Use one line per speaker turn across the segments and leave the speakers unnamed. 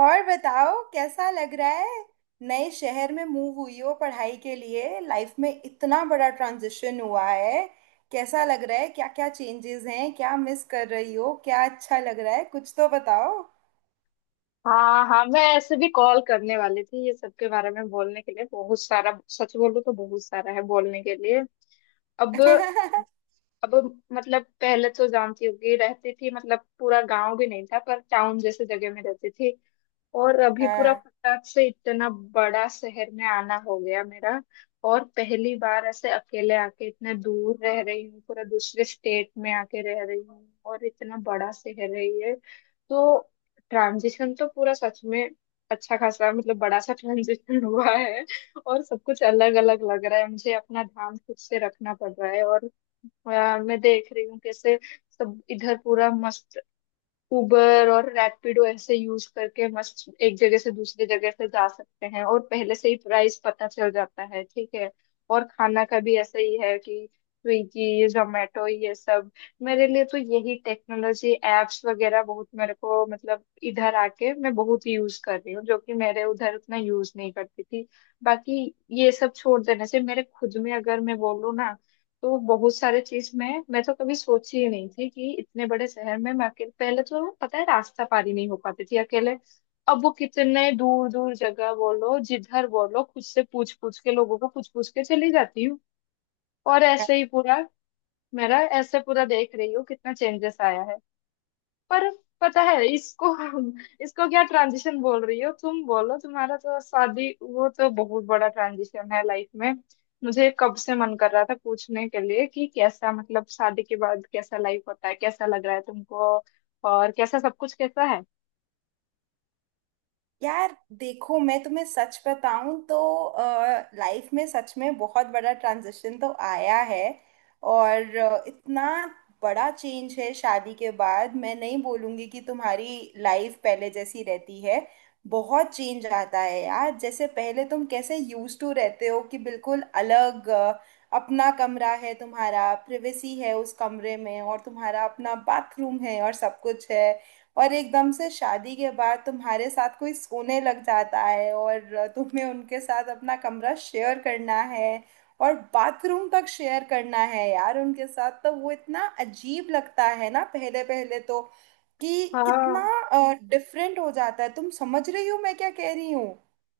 और बताओ कैसा लग रहा है। नए शहर में मूव हुई हो पढ़ाई के लिए। लाइफ में इतना बड़ा ट्रांजिशन हुआ है। कैसा लग रहा है? क्या क्या चेंजेस हैं? क्या मिस कर रही हो? क्या अच्छा लग रहा है? कुछ तो बताओ।
हाँ, हाँ, मैं ऐसे भी कॉल करने वाली थी ये सब के बारे में बोलने के लिए। बहुत सारा, सच बोलूं तो बहुत सारा है बोलने के लिए। अब अब मतलब पहले तो जानती होगी, रहती थी, मतलब पूरा गांव भी नहीं था पर टाउन जैसे जगह में रहती थी। और अभी पूरा
हाँ
फटाक से इतना बड़ा शहर में आना हो गया मेरा। और पहली बार ऐसे अकेले आके इतने दूर रह रही हूँ, पूरा दूसरे स्टेट में आके रह रही हूँ, और इतना बड़ा शहर है ये। तो ट्रांजिशन तो पूरा सच में अच्छा खासा, मतलब बड़ा सा ट्रांजिशन हुआ है। और सब कुछ अलग अलग लग रहा है, मुझे अपना ध्यान खुद से रखना पड़ रहा है। और यार, मैं देख रही हूँ कैसे सब इधर पूरा मस्त उबर और रैपिडो ऐसे यूज करके मस्त एक जगह से दूसरी जगह से जा सकते हैं, और पहले से ही प्राइस पता चल जाता है। ठीक है। और खाना का भी ऐसा ही है कि स्विगी जोमेटो ये सब, मेरे लिए तो यही टेक्नोलॉजी एप्स वगैरह बहुत, मेरे को मतलब इधर आके मैं बहुत यूज कर रही हूँ जो कि मेरे उधर उतना यूज नहीं करती थी। बाकी ये सब छोड़ देने से मेरे खुद में, अगर मैं बोलूँ ना, तो बहुत सारे चीज में मैं तो कभी सोची ही नहीं थी कि इतने बड़े शहर में मैं अकेले, पहले तो पता है रास्ता पारी नहीं हो पाती थी अकेले। अब वो कितने दूर दूर जगह बोलो, जिधर बोलो, खुद से पूछ पूछ के, लोगों को पूछ पूछ के चली जाती हूँ। और ऐसे ही पूरा मेरा ऐसे पूरा देख रही हूँ कितना चेंजेस आया है। पर पता है, इसको इसको क्या ट्रांजिशन बोल रही हो तुम? बोलो, तुम्हारा तो शादी, वो तो बहुत बड़ा ट्रांजिशन है लाइफ में। मुझे कब से मन कर रहा था पूछने के लिए कि कैसा, मतलब शादी के बाद कैसा लाइफ होता है, कैसा लग रहा है तुमको, और कैसा सब कुछ कैसा है?
यार देखो, मैं तुम्हें सच बताऊं तो लाइफ में सच में बहुत बड़ा ट्रांजिशन तो आया है। और इतना बड़ा चेंज है शादी के बाद। मैं नहीं बोलूंगी कि तुम्हारी लाइफ पहले जैसी रहती है। बहुत चेंज आता है यार। जैसे पहले तुम कैसे यूज टू रहते हो कि बिल्कुल अलग, अपना कमरा है, तुम्हारा प्रिवेसी है उस कमरे में, और तुम्हारा अपना बाथरूम है और सब कुछ है। और एकदम से शादी के बाद तुम्हारे साथ कोई सोने लग जाता है और तुम्हें उनके साथ अपना कमरा शेयर करना है और बाथरूम तक शेयर करना है यार उनके साथ। तो वो इतना अजीब लगता है ना पहले पहले तो, कि
हाँ,
कितना डिफरेंट हो जाता है। तुम समझ रही हो मैं क्या कह रही हूँ?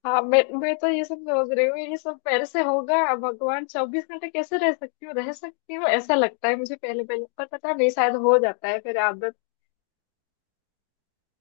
हाँ, मैं तो ये सब सोच रही हूँ, ये सब मेरे से होगा? भगवान, 24 घंटे कैसे रह सकती हूँ, रह सकती हूँ, ऐसा लगता है मुझे पहले पहले, पर पता नहीं शायद हो जाता है फिर आदत।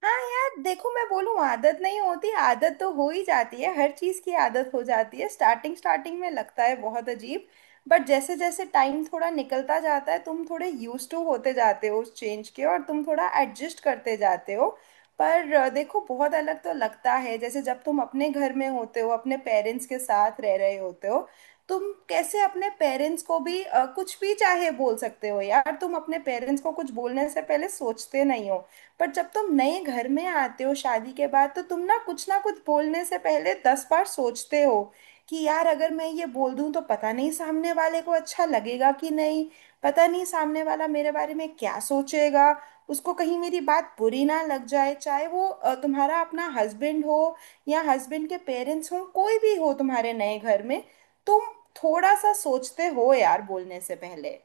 हाँ यार देखो, मैं बोलूँ आदत नहीं होती, आदत तो हो ही जाती है, हर चीज़ की आदत हो जाती है। स्टार्टिंग स्टार्टिंग में लगता है बहुत अजीब, बट जैसे जैसे टाइम थोड़ा निकलता जाता है, तुम थोड़े यूज टू होते जाते हो उस चेंज के, और तुम थोड़ा एडजस्ट करते जाते हो। पर देखो, बहुत अलग तो लगता है। जैसे जब तुम अपने घर में होते हो अपने पेरेंट्स के साथ रह रहे होते हो, तुम कैसे अपने पेरेंट्स को भी कुछ भी चाहे बोल सकते हो यार। तुम अपने पेरेंट्स को कुछ बोलने से पहले सोचते नहीं हो। पर जब तुम नए घर में आते हो शादी के बाद, तो तुम ना कुछ बोलने से पहले 10 बार सोचते हो कि यार अगर मैं ये बोल दूं तो पता नहीं सामने वाले को अच्छा लगेगा कि नहीं। पता नहीं सामने वाला मेरे बारे में क्या सोचेगा। उसको कहीं मेरी बात बुरी ना लग जाए। चाहे वो तुम्हारा अपना हस्बैंड हो, या हस्बैंड के पेरेंट्स हो, कोई भी हो तुम्हारे नए घर में, तुम थोड़ा सा सोचते हो यार बोलने से पहले।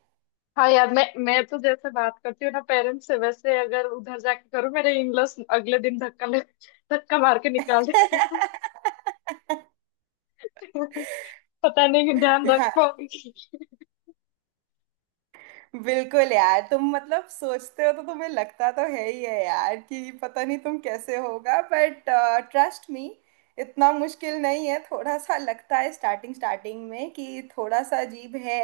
हाँ यार, मैं तो जैसे बात करती हूँ ना पेरेंट्स से, वैसे अगर उधर जाके करूँ मेरे इनलॉस अगले दिन धक्का ले, धक्का मार के निकाल देंगे। पता नहीं कि ध्यान रख
हाँ।
पाऊंगी।
बिल्कुल यार। तुम मतलब सोचते हो तो तुम्हें लगता तो है ही है यार कि पता नहीं तुम कैसे होगा। बट ट्रस्ट मी, इतना मुश्किल नहीं है। थोड़ा सा लगता है स्टार्टिंग स्टार्टिंग में कि थोड़ा सा अजीब है।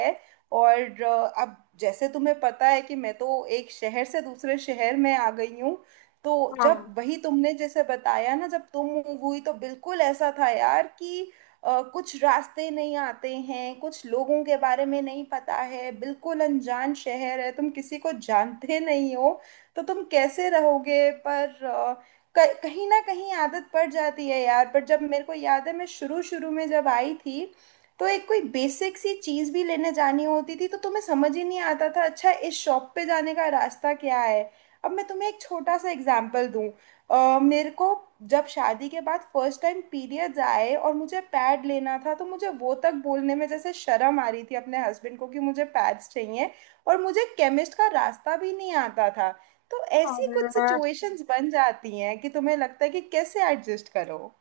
और अब जैसे तुम्हें पता है कि मैं तो एक शहर से दूसरे शहर में आ गई हूँ। तो जब
हाँ।
वही तुमने जैसे बताया ना, जब तुम मूव हुई, तो बिल्कुल ऐसा था यार कि कुछ रास्ते नहीं आते हैं, कुछ लोगों के बारे में नहीं पता है, बिल्कुल अनजान शहर है, तुम किसी को जानते नहीं हो, तो तुम कैसे रहोगे। पर कहीं ना कहीं आदत पड़ जाती है यार। पर जब, मेरे को याद है, मैं शुरू शुरू में जब आई थी, तो एक कोई बेसिक सी चीज़ भी लेने जानी होती थी, तो तुम्हें समझ ही नहीं आता था अच्छा इस शॉप पे जाने का रास्ता क्या है। अब मैं तुम्हें एक छोटा सा एग्जाम्पल दूं। मेरे को जब शादी के बाद फर्स्ट टाइम पीरियड्स आए और मुझे पैड लेना था, तो मुझे वो तक बोलने में जैसे शर्म आ रही थी अपने हस्बैंड को कि मुझे पैड्स चाहिए। और मुझे केमिस्ट का रास्ता भी नहीं आता था। तो ऐसी कुछ
और
सिचुएशंस बन जाती हैं कि तुम्हें लगता है कि कैसे एडजस्ट करो।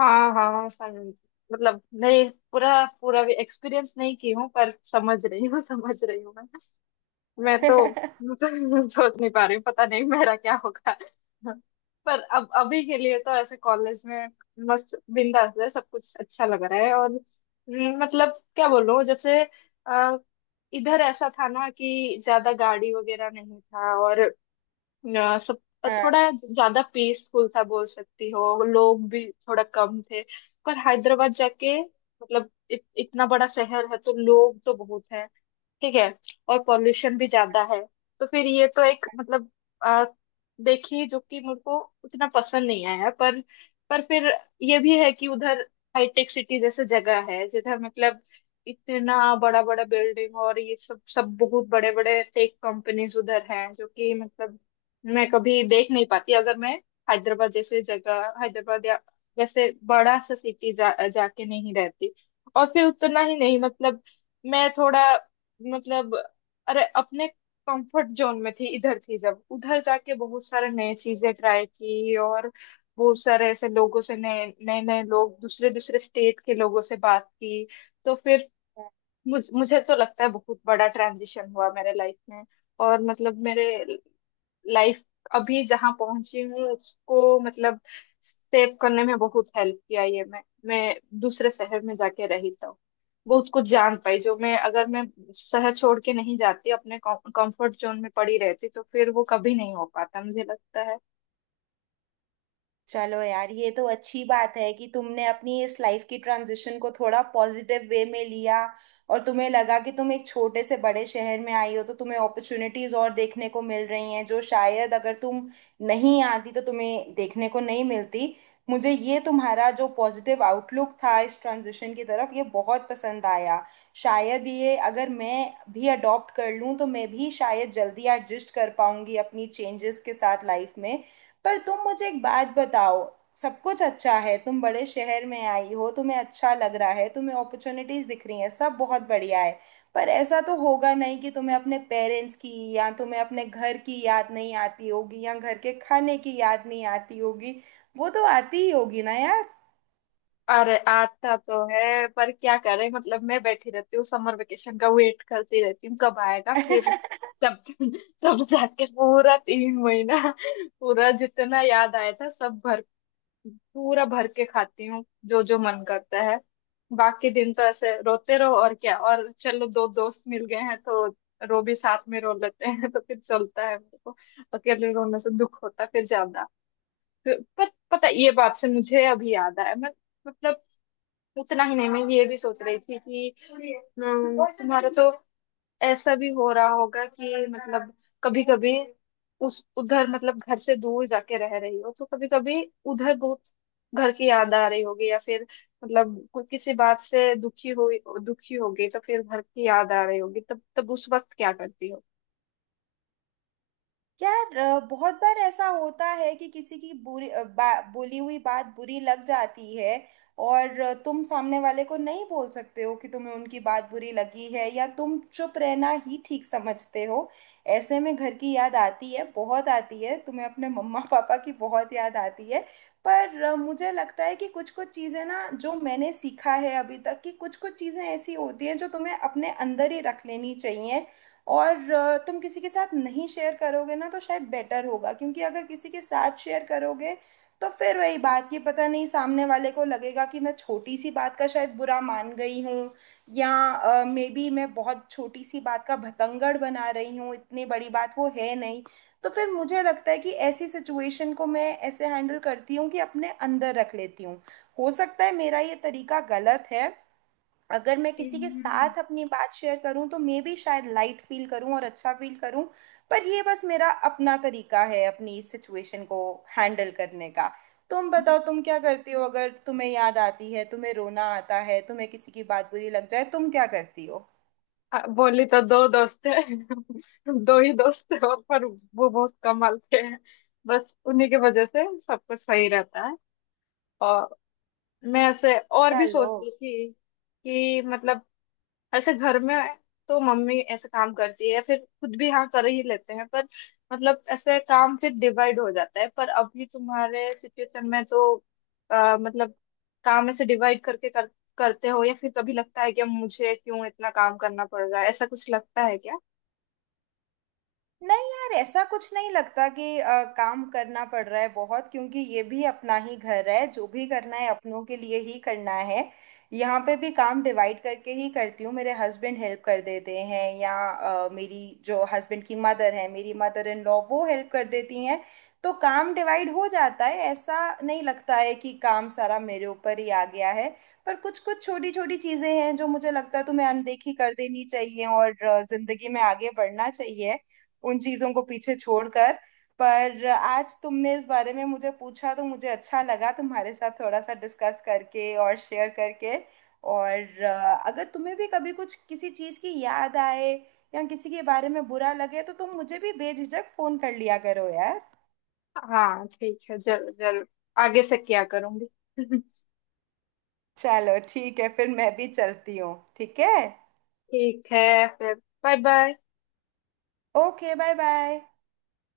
हाँ, हाँ, समझ, मतलब नहीं पूरा पूरा भी एक्सपीरियंस नहीं की हूँ पर समझ रही हूँ, समझ रही हूँ मैं। मैं तो मतलब सोच नहीं पा रही हूँ, पता नहीं मेरा क्या होगा। पर अब अभी के लिए तो ऐसे कॉलेज में मस्त बिंदास है, सब कुछ अच्छा लग रहा है। और मतलब क्या बोलूं, जैसे अ, इधर ऐसा था ना कि ज्यादा गाड़ी वगैरह नहीं था, और सब थोड़ा ज्यादा पीसफुल था बोल सकती हो, लोग भी थोड़ा कम थे। पर हैदराबाद जाके मतलब इतना बड़ा शहर है तो लोग तो बहुत है। ठीक है। और पॉल्यूशन भी ज्यादा है, तो फिर ये तो एक मतलब आ, देखिए जो कि मुझको उतना पसंद नहीं आया। पर फिर ये भी है कि उधर हाईटेक सिटी जैसे जगह है, जिधर मतलब इतना बड़ा बड़ा बिल्डिंग और ये सब, सब बहुत बड़े बड़े टेक कंपनीज उधर हैं, जो कि मतलब मैं कभी देख नहीं पाती अगर मैं हैदराबाद जैसे जगह, हैदराबाद या जैसे बड़ा सा सिटी जाके नहीं रहती। और फिर उतना ही नहीं, मतलब मैं थोड़ा, मतलब अरे, अपने कंफर्ट जोन में थी इधर, थी जब उधर जाके बहुत सारे नए चीजें ट्राई की, और बहुत सारे ऐसे लोगों से, नए नए नए लोग दूसरे दूसरे स्टेट के लोगों से बात की। तो फिर मुझे तो लगता है बहुत बड़ा ट्रांजिशन हुआ मेरे लाइफ में। और मतलब मेरे लाइफ अभी जहाँ पहुंची हूँ उसको मतलब सेव करने में बहुत हेल्प किया, ये मैं दूसरे शहर में जाके रही तो बहुत कुछ जान पाई, जो मैं, अगर मैं शहर छोड़ के नहीं जाती, अपने कंफर्ट जोन में पड़ी रहती, तो फिर वो कभी नहीं हो पाता मुझे लगता है।
चलो यार, ये तो अच्छी बात है कि तुमने अपनी इस लाइफ की ट्रांजिशन को थोड़ा पॉजिटिव वे में लिया, और तुम्हें लगा कि तुम एक छोटे से बड़े शहर में आई हो, तो तुम्हें अपॉर्चुनिटीज और देखने को मिल रही हैं, जो शायद अगर तुम नहीं आती तो तुम्हें देखने को नहीं मिलती। मुझे ये तुम्हारा जो पॉजिटिव आउटलुक था इस ट्रांजिशन की तरफ, ये बहुत पसंद आया। शायद ये अगर मैं भी अडॉप्ट कर लूँ, तो मैं भी शायद जल्दी एडजस्ट कर पाऊंगी अपनी चेंजेस के साथ लाइफ में। पर तुम मुझे एक बात बताओ। सब कुछ अच्छा है, तुम बड़े शहर में आई हो, तुम्हें अच्छा लग रहा है, तुम्हें अपॉर्चुनिटीज दिख रही हैं, सब बहुत बढ़िया है। पर ऐसा तो होगा नहीं कि तुम्हें अपने पेरेंट्स की, या तुम्हें अपने घर की याद नहीं आती होगी, या घर के खाने की याद नहीं आती होगी। वो तो आती ही होगी ना यार।
अरे, आता तो है, पर क्या करें, मतलब मैं बैठी रहती हूँ, समर वेकेशन का वेट करती रहती हूँ कब आएगा, फिर तब तब जाके पूरा 3 महीना, पूरा जितना याद आया था सब भर, पूरा भर के खाती हूँ जो जो मन करता है। बाकी दिन तो ऐसे रोते रहो और क्या, और चलो दो दोस्त मिल गए हैं तो रो भी साथ में रो लेते हैं, तो फिर चलता है मेरे को। अकेले रोने से दुख होता है फिर ज्यादा। पर पता है, ये बात से मुझे अभी याद आया, मैं मतलब उतना ही नहीं, मैं ये भी सोच रही थी कि तुम्हारा तो ऐसा भी हो रहा होगा कि मतलब कभी कभी उस उधर मतलब घर से दूर जाके रह रही हो तो कभी कभी उधर बहुत घर की याद आ रही होगी, या फिर मतलब कोई किसी बात से दुखी होगी तो फिर घर की याद आ रही होगी, तब तब उस वक्त क्या करती हो?
यार बहुत बार ऐसा होता है कि किसी की बुरी बोली हुई बात बुरी लग जाती है। और तुम सामने वाले को नहीं बोल सकते हो कि तुम्हें उनकी बात बुरी लगी है, या तुम चुप रहना ही ठीक समझते हो। ऐसे में घर की याद आती है, बहुत आती है। तुम्हें अपने मम्मा पापा की बहुत याद आती है। पर मुझे लगता है कि कुछ कुछ चीज़ें ना, जो मैंने सीखा है अभी तक, कि कुछ कुछ चीज़ें ऐसी होती हैं जो तुम्हें अपने अंदर ही रख लेनी चाहिए। और तुम किसी के साथ नहीं शेयर करोगे ना, तो शायद बेटर होगा, क्योंकि अगर किसी के साथ शेयर करोगे, तो फिर वही बात, ये पता नहीं सामने वाले को लगेगा कि मैं छोटी सी बात का शायद बुरा मान गई हूँ, या मे बी मैं बहुत छोटी सी बात का भतंगड़ बना रही हूँ, इतनी बड़ी बात वो है नहीं। तो फिर मुझे लगता है कि ऐसी सिचुएशन को मैं ऐसे हैंडल करती हूँ कि अपने अंदर रख लेती हूँ। हो सकता है मेरा ये तरीका गलत है, अगर मैं किसी के साथ अपनी बात शेयर करूं तो मे बी शायद लाइट फील करूं और अच्छा फील करूं। पर ये बस मेरा अपना तरीका है अपनी इस सिचुएशन को हैंडल करने का। तुम बताओ तुम क्या करती हो, अगर तुम्हें याद आती है, तुम्हें रोना आता है, तुम्हें किसी की बात बुरी लग जाए, तुम क्या करती हो?
बोली तो दो दोस्त है दो ही दोस्त है, और पर वो बहुत कमाल के हैं। बस उन्हीं की वजह से सब कुछ सही रहता है। और मैं ऐसे और भी
चलो।
सोच रही थी कि मतलब ऐसे घर में तो मम्मी ऐसे काम करती है, फिर खुद भी हाँ कर ही लेते हैं, पर मतलब ऐसे काम फिर डिवाइड हो जाता है। पर अभी तुम्हारे सिचुएशन में तो मतलब काम ऐसे डिवाइड करके करते हो, या फिर कभी लगता है कि अब मुझे क्यों इतना काम करना पड़ रहा है, ऐसा कुछ लगता है क्या?
नहीं यार, ऐसा कुछ नहीं लगता कि काम करना पड़ रहा है बहुत, क्योंकि ये भी अपना ही घर है, जो भी करना है अपनों के लिए ही करना है। यहाँ पे भी काम डिवाइड करके ही करती हूँ, मेरे हस्बैंड हेल्प कर देते हैं, या मेरी जो हस्बैंड की मदर है, मेरी मदर इन लॉ, वो हेल्प कर देती हैं। तो काम डिवाइड हो जाता है। ऐसा नहीं लगता है कि काम सारा मेरे ऊपर ही आ गया है। पर कुछ कुछ छोटी छोटी चीजें हैं जो मुझे लगता है तुम्हें अनदेखी कर देनी चाहिए, और जिंदगी में आगे बढ़ना चाहिए उन चीजों को पीछे छोड़कर। पर आज तुमने इस बारे में मुझे पूछा तो मुझे अच्छा लगा तुम्हारे साथ थोड़ा सा डिस्कस करके और शेयर करके। और अगर तुम्हें भी कभी कुछ किसी चीज़ की याद आए, या किसी के बारे में बुरा लगे, तो तुम मुझे भी बेझिझक फोन कर लिया करो यार।
हाँ ठीक है, जरूर जरूर। आगे से क्या करूंगी।
चलो ठीक है फिर, मैं भी चलती हूँ, ठीक है।
ठीक है फिर, bye bye.
Okay, bye bye.